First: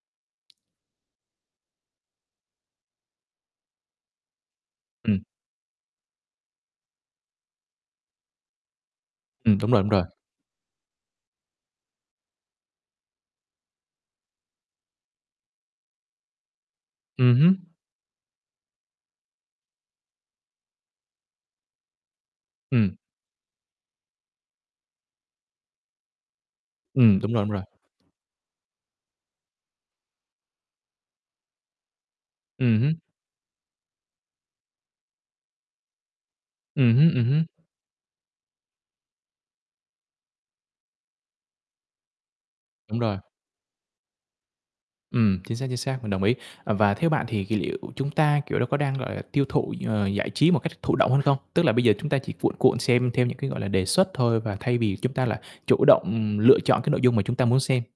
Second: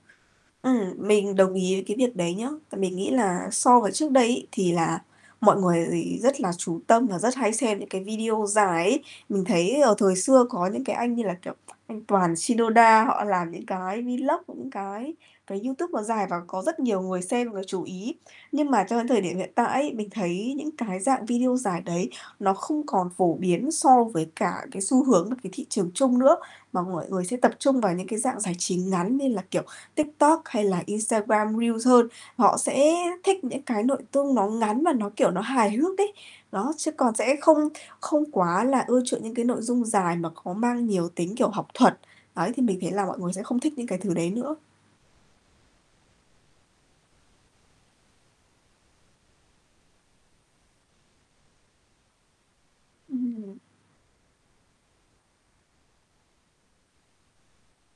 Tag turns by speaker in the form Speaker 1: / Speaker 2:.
Speaker 1: Ừm, mình đồng ý với cái việc đấy nhá, mình nghĩ là so với trước đây ấy, thì là
Speaker 2: Ừm.
Speaker 1: mọi người gì rất là chú tâm và rất hay xem những cái video dài ấy. Mình
Speaker 2: Ừm, đúng rồi,
Speaker 1: thấy,
Speaker 2: đúng
Speaker 1: ờ,
Speaker 2: rồi.
Speaker 1: thời xưa có những cái anh như là, kiểu, anh Toàn Shinoda, họ làm những cái vlog, những cái cái YouTube nó dài và có rất nhiều người
Speaker 2: Ừm
Speaker 1: xem và
Speaker 2: hứm.
Speaker 1: chú ý. Nhưng mà cho đến thời điểm hiện tại ấy, mình thấy những cái dạng video dài đấy nó không
Speaker 2: Ừm.
Speaker 1: còn phổ biến so với cả cái xu hướng và cái thị trường chung nữa, mà mọi
Speaker 2: Ừm,
Speaker 1: người
Speaker 2: đúng
Speaker 1: sẽ
Speaker 2: rồi, đúng
Speaker 1: tập
Speaker 2: rồi.
Speaker 1: trung vào những cái dạng giải trí ngắn như là, kiểu, TikTok hay là Instagram Reels hơn. Họ
Speaker 2: Ừm
Speaker 1: sẽ
Speaker 2: hứm.
Speaker 1: thích những cái nội tung nó ngắn và nó, kiểu, nó hài hước đấy. Đó, chứ
Speaker 2: Ừm hứm,
Speaker 1: còn
Speaker 2: ừm
Speaker 1: sẽ
Speaker 2: hứm.
Speaker 1: không không quá là ưa chuộng những cái nội dung dài mà có mang nhiều tính, kiểu, học thuật. Đấy, thì mình thấy
Speaker 2: Đúng
Speaker 1: là
Speaker 2: rồi.
Speaker 1: mọi người sẽ không thích những cái thứ đấy nữa.
Speaker 2: Ừm, chính xác, chính xác, mình đồng ý. Và theo bạn thì kỳ liệu chúng ta, kiểu, đó có đang, gọi là, tiêu thụ, ờ, giải trí một cách thụ động hơn không? Tức là bây giờ chúng ta chỉ cuộn cuộn xem theo những cái, gọi
Speaker 1: Ừm.
Speaker 2: là, đề xuất thôi và thay vì chúng ta là chủ động, ừm, lựa chọn cái nội dung mà chúng ta muốn xem?